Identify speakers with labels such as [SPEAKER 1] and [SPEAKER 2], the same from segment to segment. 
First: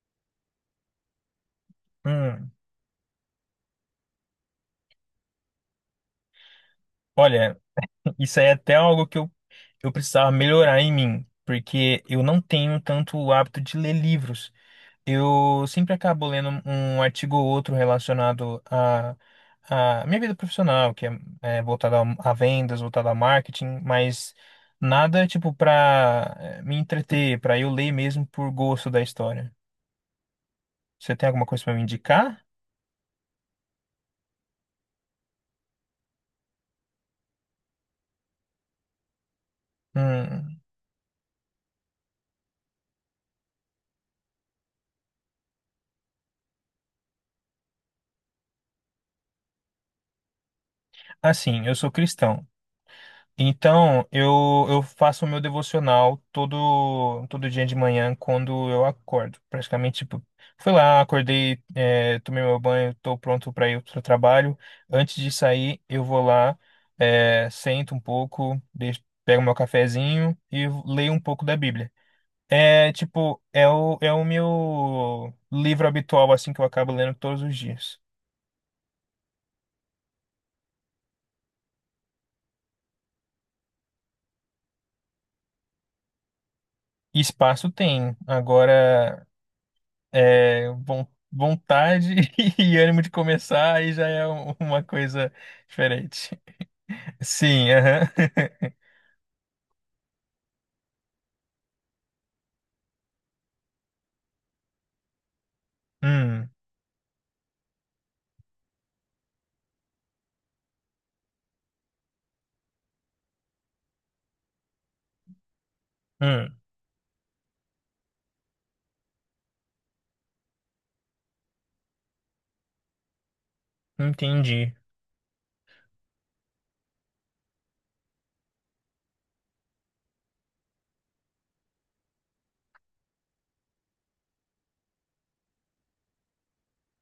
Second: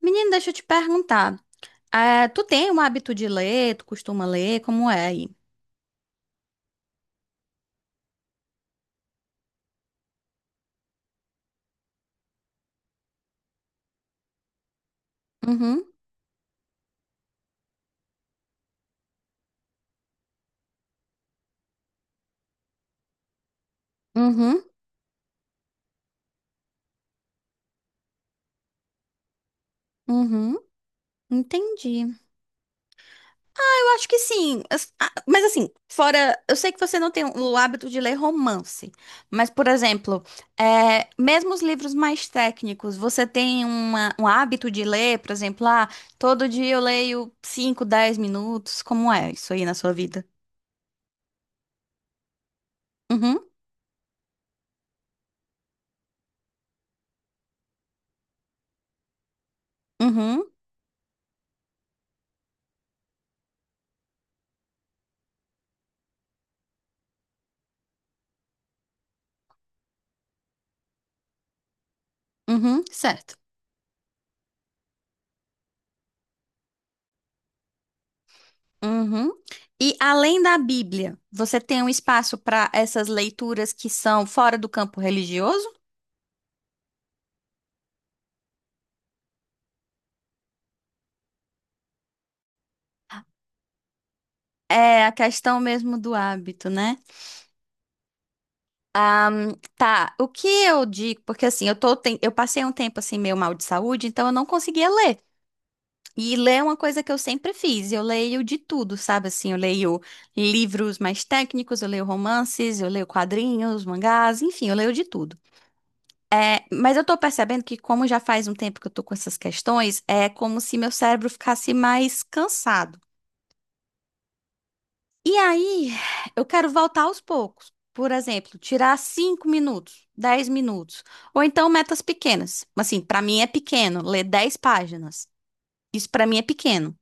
[SPEAKER 1] Menino, deixa eu te perguntar. É, tu
[SPEAKER 2] Hum,
[SPEAKER 1] tem um hábito de ler? Tu costuma ler? Como é aí?
[SPEAKER 2] olha, isso aí é até algo que eu precisava melhorar em mim, porque eu não tenho tanto o hábito de ler livros. Eu
[SPEAKER 1] Uhum,
[SPEAKER 2] sempre acabo lendo um artigo ou outro relacionado à minha vida profissional, que é voltada a vendas, voltada a marketing, mas
[SPEAKER 1] uhum,
[SPEAKER 2] nada tipo para me entreter, para eu ler mesmo por gosto da história.
[SPEAKER 1] uhum.
[SPEAKER 2] Você tem alguma coisa para me
[SPEAKER 1] Entendi.
[SPEAKER 2] indicar?
[SPEAKER 1] Eu acho que sim. Mas assim, fora. Eu sei que você não tem o hábito de ler romance. Mas, por exemplo,
[SPEAKER 2] Hum,
[SPEAKER 1] é, mesmo os livros mais técnicos, você tem um hábito de ler, por exemplo, ah, todo dia eu leio 5, 10 minutos. Como é isso aí na sua vida?
[SPEAKER 2] assim, eu sou cristão.
[SPEAKER 1] Uhum,
[SPEAKER 2] Então, eu faço o meu devocional todo dia de manhã quando eu acordo. Praticamente, tipo,
[SPEAKER 1] uhum,
[SPEAKER 2] fui lá, acordei, tomei meu banho, tô pronto para ir pro trabalho. Antes de sair, eu vou lá, sento um pouco, deixo, pego meu cafezinho e leio um pouco da Bíblia.
[SPEAKER 1] uhum.
[SPEAKER 2] É,
[SPEAKER 1] Certo.
[SPEAKER 2] tipo, é o meu livro habitual, assim, que eu acabo lendo todos os dias.
[SPEAKER 1] Uhum. E além da Bíblia, você tem um espaço para essas leituras que são fora do campo religioso?
[SPEAKER 2] Espaço tem. Agora. É, vontade e ânimo de começar, aí já é uma
[SPEAKER 1] É a
[SPEAKER 2] coisa
[SPEAKER 1] questão mesmo do
[SPEAKER 2] diferente.
[SPEAKER 1] hábito, né?
[SPEAKER 2] Sim, aham.
[SPEAKER 1] Tá, o que eu digo, porque assim, eu tô, eu passei um tempo assim meio mal de saúde, então eu não conseguia ler. E
[SPEAKER 2] Hum,
[SPEAKER 1] ler é uma coisa que eu sempre fiz. Eu leio de tudo, sabe? Assim, eu leio livros mais técnicos, eu leio romances, eu leio quadrinhos, mangás, enfim, eu leio de tudo.
[SPEAKER 2] hum,
[SPEAKER 1] É, mas eu tô percebendo que, como já faz um tempo que eu tô com essas questões, é como se meu cérebro ficasse mais cansado.
[SPEAKER 2] entendi.
[SPEAKER 1] E aí, eu quero voltar aos poucos. Por exemplo, tirar 5 minutos, 10 minutos. Ou então metas pequenas. Assim, pra mim é pequeno ler 10 páginas. Isso pra mim é pequeno.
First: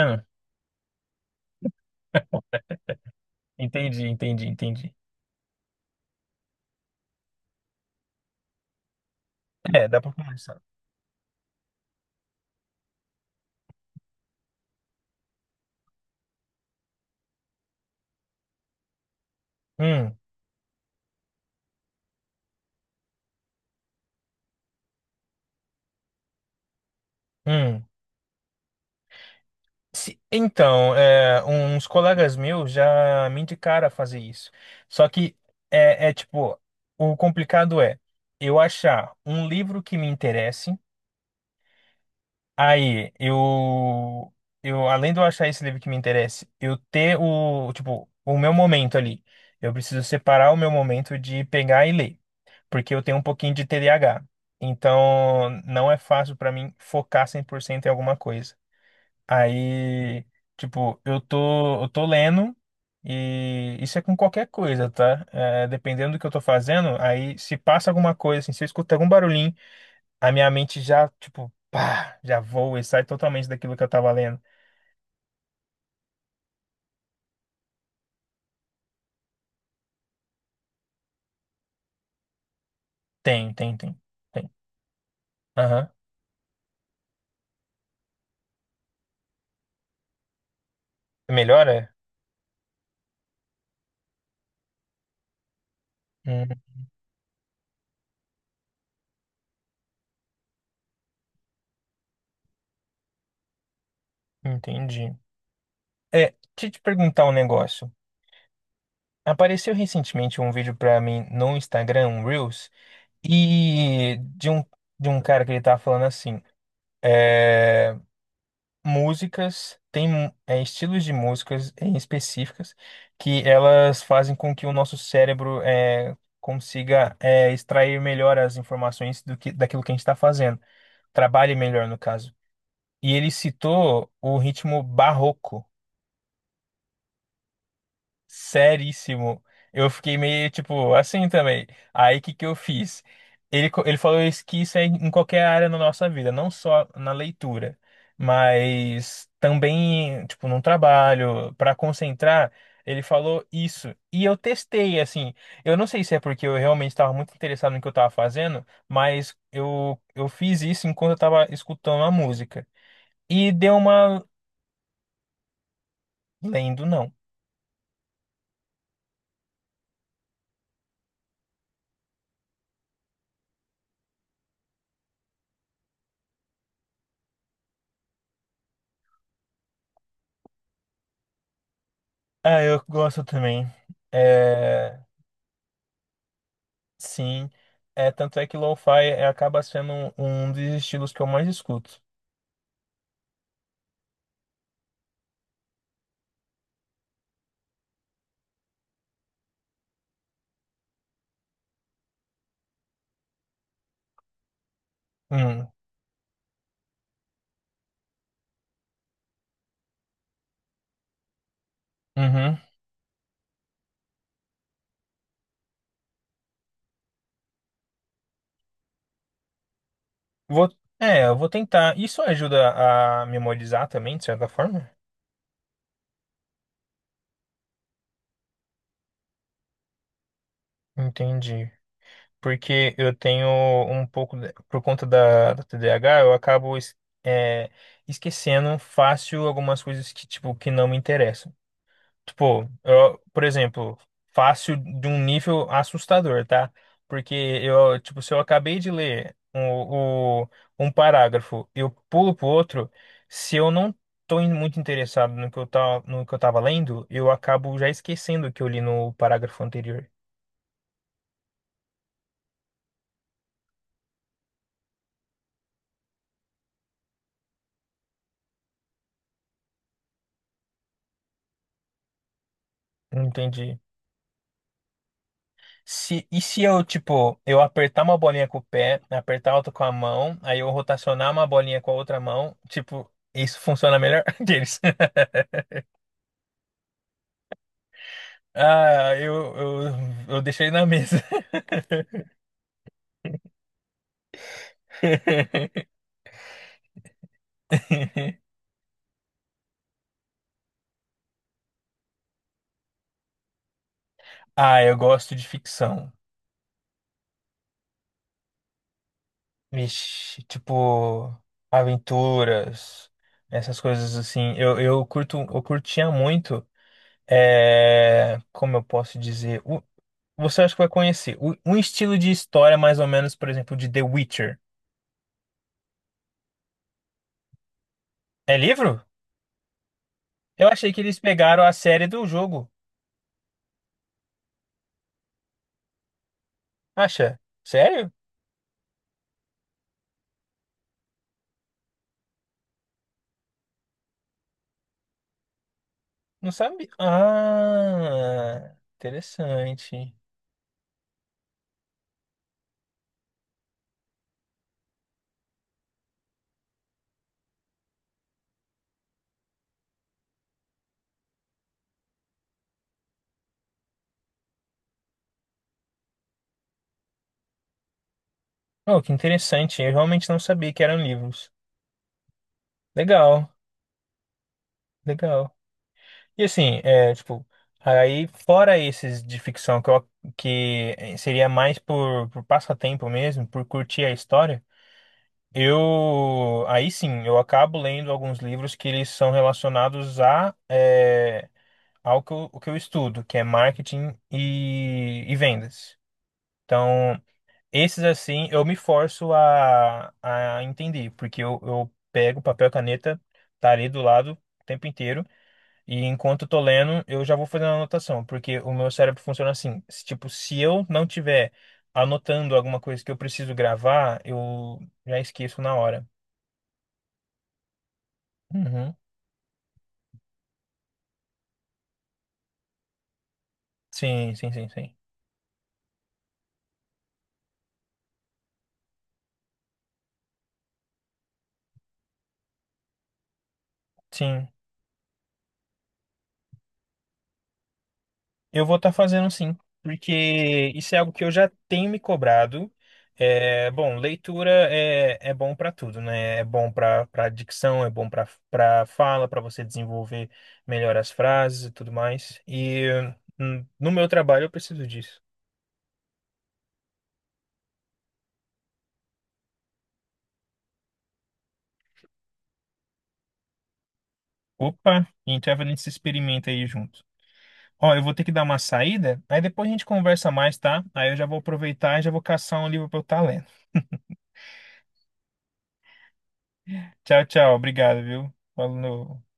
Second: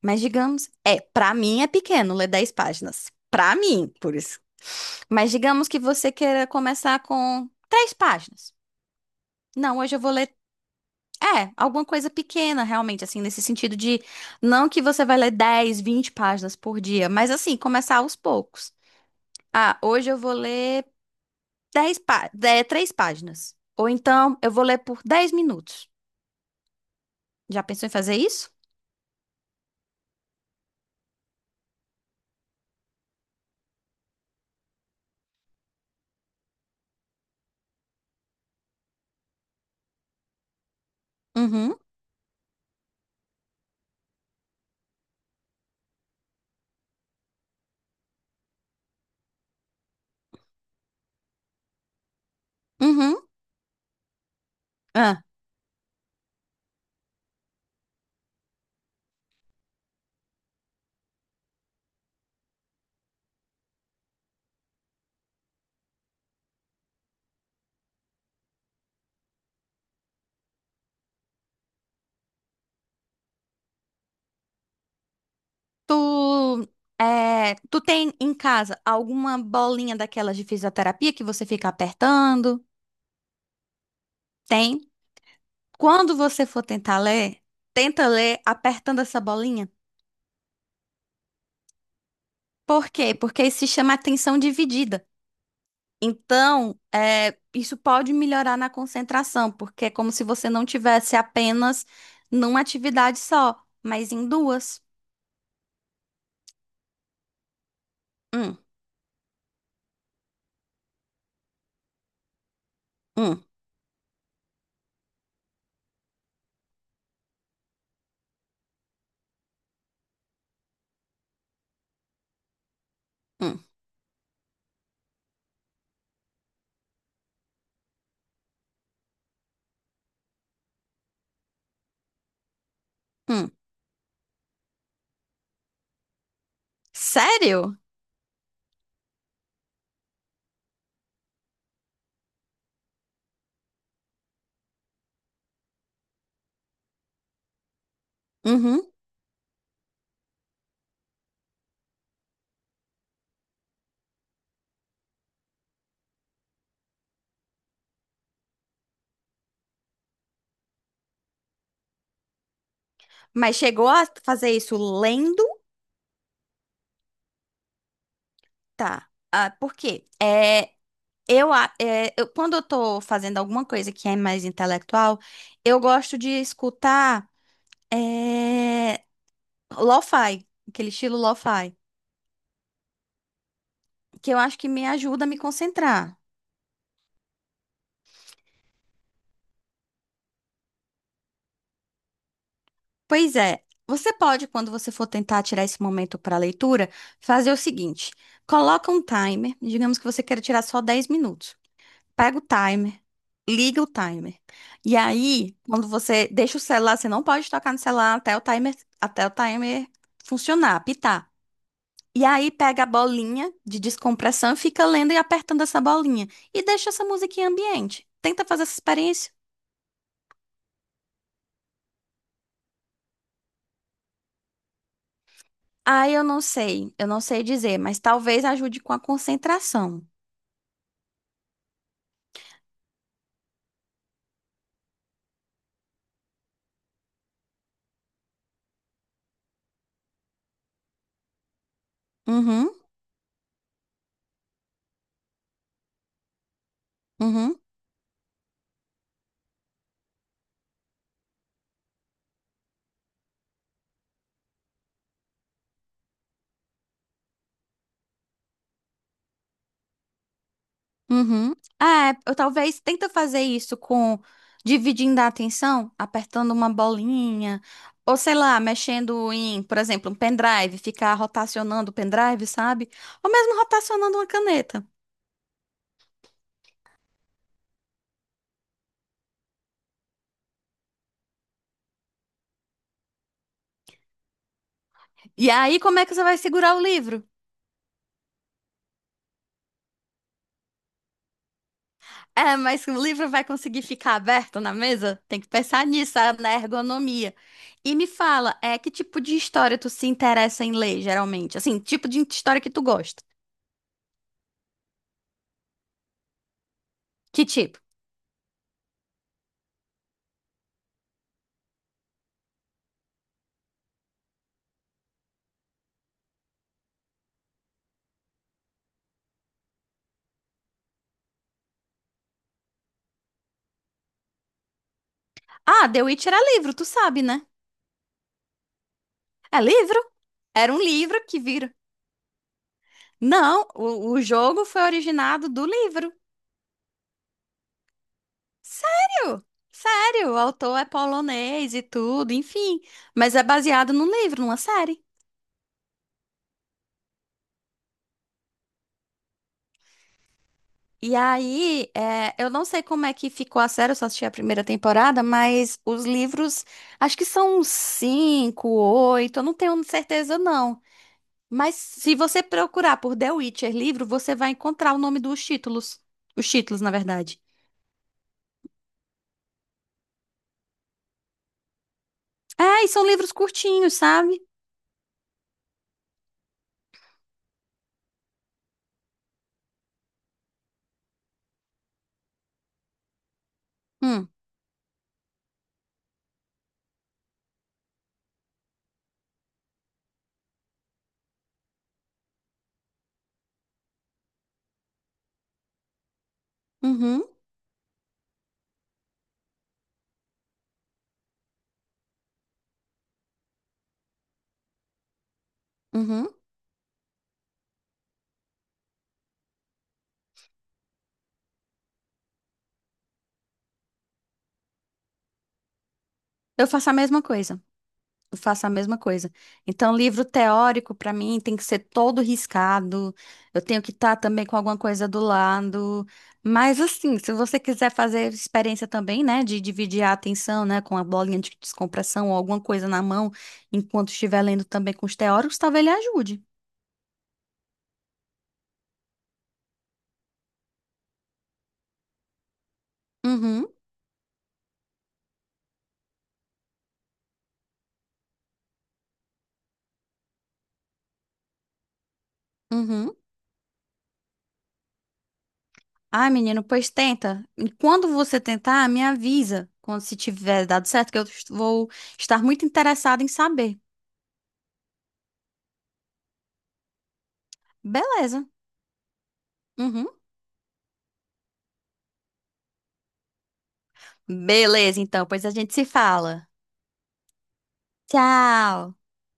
[SPEAKER 1] Mas digamos, é, pra mim é pequeno ler 10 páginas. Pra mim,
[SPEAKER 2] Entendi,
[SPEAKER 1] por isso.
[SPEAKER 2] entendi, entendi.
[SPEAKER 1] Mas digamos que você queira começar com 3 páginas. Não,
[SPEAKER 2] É,
[SPEAKER 1] hoje
[SPEAKER 2] dá
[SPEAKER 1] eu vou
[SPEAKER 2] pra
[SPEAKER 1] ler
[SPEAKER 2] começar.
[SPEAKER 1] é, alguma coisa pequena, realmente, assim, nesse sentido de não que você vai ler 10, 20 páginas por dia, mas assim, começar aos poucos. Ah, hoje
[SPEAKER 2] Hum,
[SPEAKER 1] eu vou ler 3 páginas. Ou então eu vou ler por 10 minutos. Já
[SPEAKER 2] hum.
[SPEAKER 1] pensou em fazer isso?
[SPEAKER 2] Então, é, uns colegas meus já me indicaram a fazer isso. Só que é, é tipo, o complicado é eu achar um livro que me interesse.
[SPEAKER 1] Uhum,
[SPEAKER 2] Aí, além de eu achar esse livro que me interessa, eu ter o, tipo, o meu momento ali. Eu preciso separar o meu momento de pegar e ler, porque eu tenho
[SPEAKER 1] uhum.
[SPEAKER 2] um pouquinho de T D A H.
[SPEAKER 1] Ah,
[SPEAKER 2] Então, não é fácil pra mim focar 100% em alguma coisa. Aí, tipo, eu tô lendo e isso é com qualquer coisa, tá? É, dependendo do que eu tô fazendo, aí se passa alguma coisa, assim, se eu escutar algum barulhinho, a minha mente já, tipo, pá, já voa e sai totalmente daquilo que eu tava lendo.
[SPEAKER 1] tu, é, tu tem em casa alguma bolinha daquelas de fisioterapia que você fica apertando?
[SPEAKER 2] Tem, tem, tem, tem.
[SPEAKER 1] Tem?
[SPEAKER 2] Aham.
[SPEAKER 1] Quando você for tentar ler, tenta ler apertando essa bolinha.
[SPEAKER 2] Melhora?
[SPEAKER 1] Por quê? Porque isso se chama atenção dividida.
[SPEAKER 2] Hum,
[SPEAKER 1] Então, é, isso pode melhorar na concentração, porque é como se você não tivesse apenas numa atividade só, mas em duas.
[SPEAKER 2] entendi. É, deixa eu te perguntar um negócio.
[SPEAKER 1] Hum,
[SPEAKER 2] Apareceu recentemente um vídeo pra mim no Instagram, um Reels,
[SPEAKER 1] hum,
[SPEAKER 2] e de um cara que ele tava falando assim, eh, músicas, tem é, estilos de músicas em específicas que
[SPEAKER 1] hum,
[SPEAKER 2] elas fazem com que o nosso cérebro é, consiga é, extrair melhor as informações do que, daquilo que a gente está fazendo, trabalhe melhor no caso. E ele
[SPEAKER 1] hum.
[SPEAKER 2] citou o ritmo barroco.
[SPEAKER 1] Sério?
[SPEAKER 2] Seríssimo. Eu fiquei meio, tipo, assim também. Aí, o que que eu fiz? Ele, ele falou isso, que isso é em qualquer área na nossa vida, não só na leitura,
[SPEAKER 1] Uhum.
[SPEAKER 2] mas também, tipo, num trabalho, para concentrar, ele falou isso. E eu testei, assim. Eu não sei se é porque eu realmente estava muito interessado no que eu estava fazendo, mas eu fiz isso enquanto eu estava escutando a música. E
[SPEAKER 1] Mas
[SPEAKER 2] deu
[SPEAKER 1] chegou a
[SPEAKER 2] uma...
[SPEAKER 1] fazer isso lendo?
[SPEAKER 2] Lendo, não.
[SPEAKER 1] Tá. Ah, por quê? É, eu, a- é, eu- Quando eu tô fazendo alguma coisa que é mais intelectual, eu gosto de escutar é, lo-fi, aquele estilo lo-fi.
[SPEAKER 2] Ah, eu gosto também.
[SPEAKER 1] Que eu acho que me
[SPEAKER 2] É,
[SPEAKER 1] ajuda a me concentrar.
[SPEAKER 2] sim, é tanto é que lo-fi é, acaba sendo um dos estilos que eu mais escuto.
[SPEAKER 1] Pois é, você pode, quando você for tentar tirar esse momento para leitura, fazer o seguinte: coloca um timer, digamos que você queira tirar só 10 minutos. Pega o timer, liga o timer. E aí,
[SPEAKER 2] Hum,
[SPEAKER 1] quando você deixa o celular, você não pode tocar no celular até o timer funcionar, apitar. E aí
[SPEAKER 2] uhum.
[SPEAKER 1] pega a bolinha de descompressão e fica lendo e apertando essa bolinha. E deixa essa musiquinha ambiente. Tenta fazer essa experiência.
[SPEAKER 2] Vou, é, eu vou tentar. Isso ajuda a memorizar também, de certa forma?
[SPEAKER 1] Ah, eu não sei dizer, mas talvez ajude com a concentração.
[SPEAKER 2] Entendi. Porque eu tenho um pouco, por conta da, da TDAH, eu acabo é, esquecendo fácil algumas coisas que, tipo, que não me interessam. Tipo,
[SPEAKER 1] Uhum,
[SPEAKER 2] eu, por exemplo, fácil de um nível assustador, tá? Porque
[SPEAKER 1] uhum,
[SPEAKER 2] eu, tipo, se eu acabei de ler um parágrafo, eu pulo pro outro, se eu não muito interessado no que eu tá, no que eu tava lendo, eu acabo já esquecendo o que eu li no parágrafo anterior.
[SPEAKER 1] uhum. Ah, é, eu talvez tenta fazer isso com dividindo a atenção, apertando uma bolinha, ou sei lá, mexendo em, por exemplo, um pendrive, ficar rotacionando o pendrive, sabe? Ou mesmo
[SPEAKER 2] Entendi.
[SPEAKER 1] rotacionando uma caneta.
[SPEAKER 2] Se, e se eu, tipo, eu apertar uma bolinha com o pé, apertar outra com a mão, aí eu rotacionar uma bolinha com a outra mão, tipo, isso funciona melhor deles.
[SPEAKER 1] E aí, como é que você vai segurar o livro?
[SPEAKER 2] Ah, eu deixei na mesa.
[SPEAKER 1] É, mas o livro vai conseguir ficar aberto na mesa? Tem que pensar nisso, ah, na ergonomia. E me fala, é que tipo de história tu se interessa em ler, geralmente? Assim, tipo de história que tu gosta?
[SPEAKER 2] Ah, eu gosto de ficção.
[SPEAKER 1] Que tipo?
[SPEAKER 2] Vixe, tipo, aventuras, essas coisas assim. Eu curto, eu curtia muito. É, como eu posso dizer? Você acha que vai conhecer. Um estilo de história, mais ou menos, por exemplo, de The Witcher.
[SPEAKER 1] Ah, The Witch era livro, tu sabe, né?
[SPEAKER 2] É livro?
[SPEAKER 1] É livro?
[SPEAKER 2] Eu
[SPEAKER 1] Era um
[SPEAKER 2] achei que eles
[SPEAKER 1] livro que
[SPEAKER 2] pegaram
[SPEAKER 1] vira.
[SPEAKER 2] a série do jogo.
[SPEAKER 1] Não, o jogo foi originado do livro.
[SPEAKER 2] Acha? Sério?
[SPEAKER 1] Sério? Sério, o autor é polonês e tudo, enfim. Mas é baseado num livro, numa série.
[SPEAKER 2] Não sabia. Ah, interessante.
[SPEAKER 1] E aí, é, eu não sei como é que ficou a série, eu só assisti a primeira temporada, mas os livros, acho que são uns cinco, oito, eu não tenho certeza não. Mas se você procurar por The Witcher livro, você vai encontrar o nome dos títulos. Os títulos, na verdade.
[SPEAKER 2] Oh, que interessante. Eu realmente não sabia que eram livros.
[SPEAKER 1] É, e são livros
[SPEAKER 2] Legal,
[SPEAKER 1] curtinhos, sabe?
[SPEAKER 2] legal. E assim, é, tipo, aí fora esses de ficção que, que eh, seria mais por passatempo mesmo, por curtir a
[SPEAKER 1] Hum,
[SPEAKER 2] história, eu aí sim, eu acabo lendo alguns livros que eles são relacionados a é, ao que eu, o que eu estudo, que é marketing e vendas. Então,
[SPEAKER 1] uhum,
[SPEAKER 2] esses, assim, eu me forço a entender, porque eu pego papel e caneta, tá ali do lado o tempo inteiro, e
[SPEAKER 1] uhum.
[SPEAKER 2] enquanto eu tô lendo, eu já vou fazendo a anotação, porque o meu cérebro funciona assim, se, tipo, se eu não tiver anotando alguma coisa que eu preciso gravar, eu já esqueço na hora.
[SPEAKER 1] Eu faço a mesma coisa. Eu faço a
[SPEAKER 2] Uhum.
[SPEAKER 1] mesma coisa. Então, livro teórico, para mim, tem que ser todo riscado. Eu tenho que estar
[SPEAKER 2] Sim,
[SPEAKER 1] também
[SPEAKER 2] sim,
[SPEAKER 1] com
[SPEAKER 2] sim,
[SPEAKER 1] alguma
[SPEAKER 2] sim.
[SPEAKER 1] coisa do lado. Mas, assim, se você quiser fazer experiência também, né, de dividir a atenção, né, com a bolinha de descompressão ou alguma coisa na mão, enquanto estiver
[SPEAKER 2] Sim.
[SPEAKER 1] lendo também com os teóricos, talvez ele ajude.
[SPEAKER 2] Eu vou estar fazendo sim, porque isso é algo que eu já tenho me cobrado.
[SPEAKER 1] Uhum,
[SPEAKER 2] É, bom, leitura é, é bom para tudo, né? É bom para para dicção, é bom para para fala, para você desenvolver melhor as frases e tudo mais. E
[SPEAKER 1] uhum.
[SPEAKER 2] no meu trabalho eu preciso disso.
[SPEAKER 1] Ai, menino, pois tenta. E quando você tentar, me avisa. Quando se tiver dado certo, que vou estar muito interessada em saber.
[SPEAKER 2] Opa, então a gente se experimenta aí junto. Ó, eu vou ter que dar
[SPEAKER 1] Beleza.
[SPEAKER 2] uma saída, aí depois a gente
[SPEAKER 1] Uhum.
[SPEAKER 2] conversa mais, tá? Aí eu já vou aproveitar e já vou caçar um livro para eu estar lendo.
[SPEAKER 1] Beleza, então, pois a gente se fala.
[SPEAKER 2] Tchau, tchau, obrigado, viu?
[SPEAKER 1] Tchau!
[SPEAKER 2] Falou.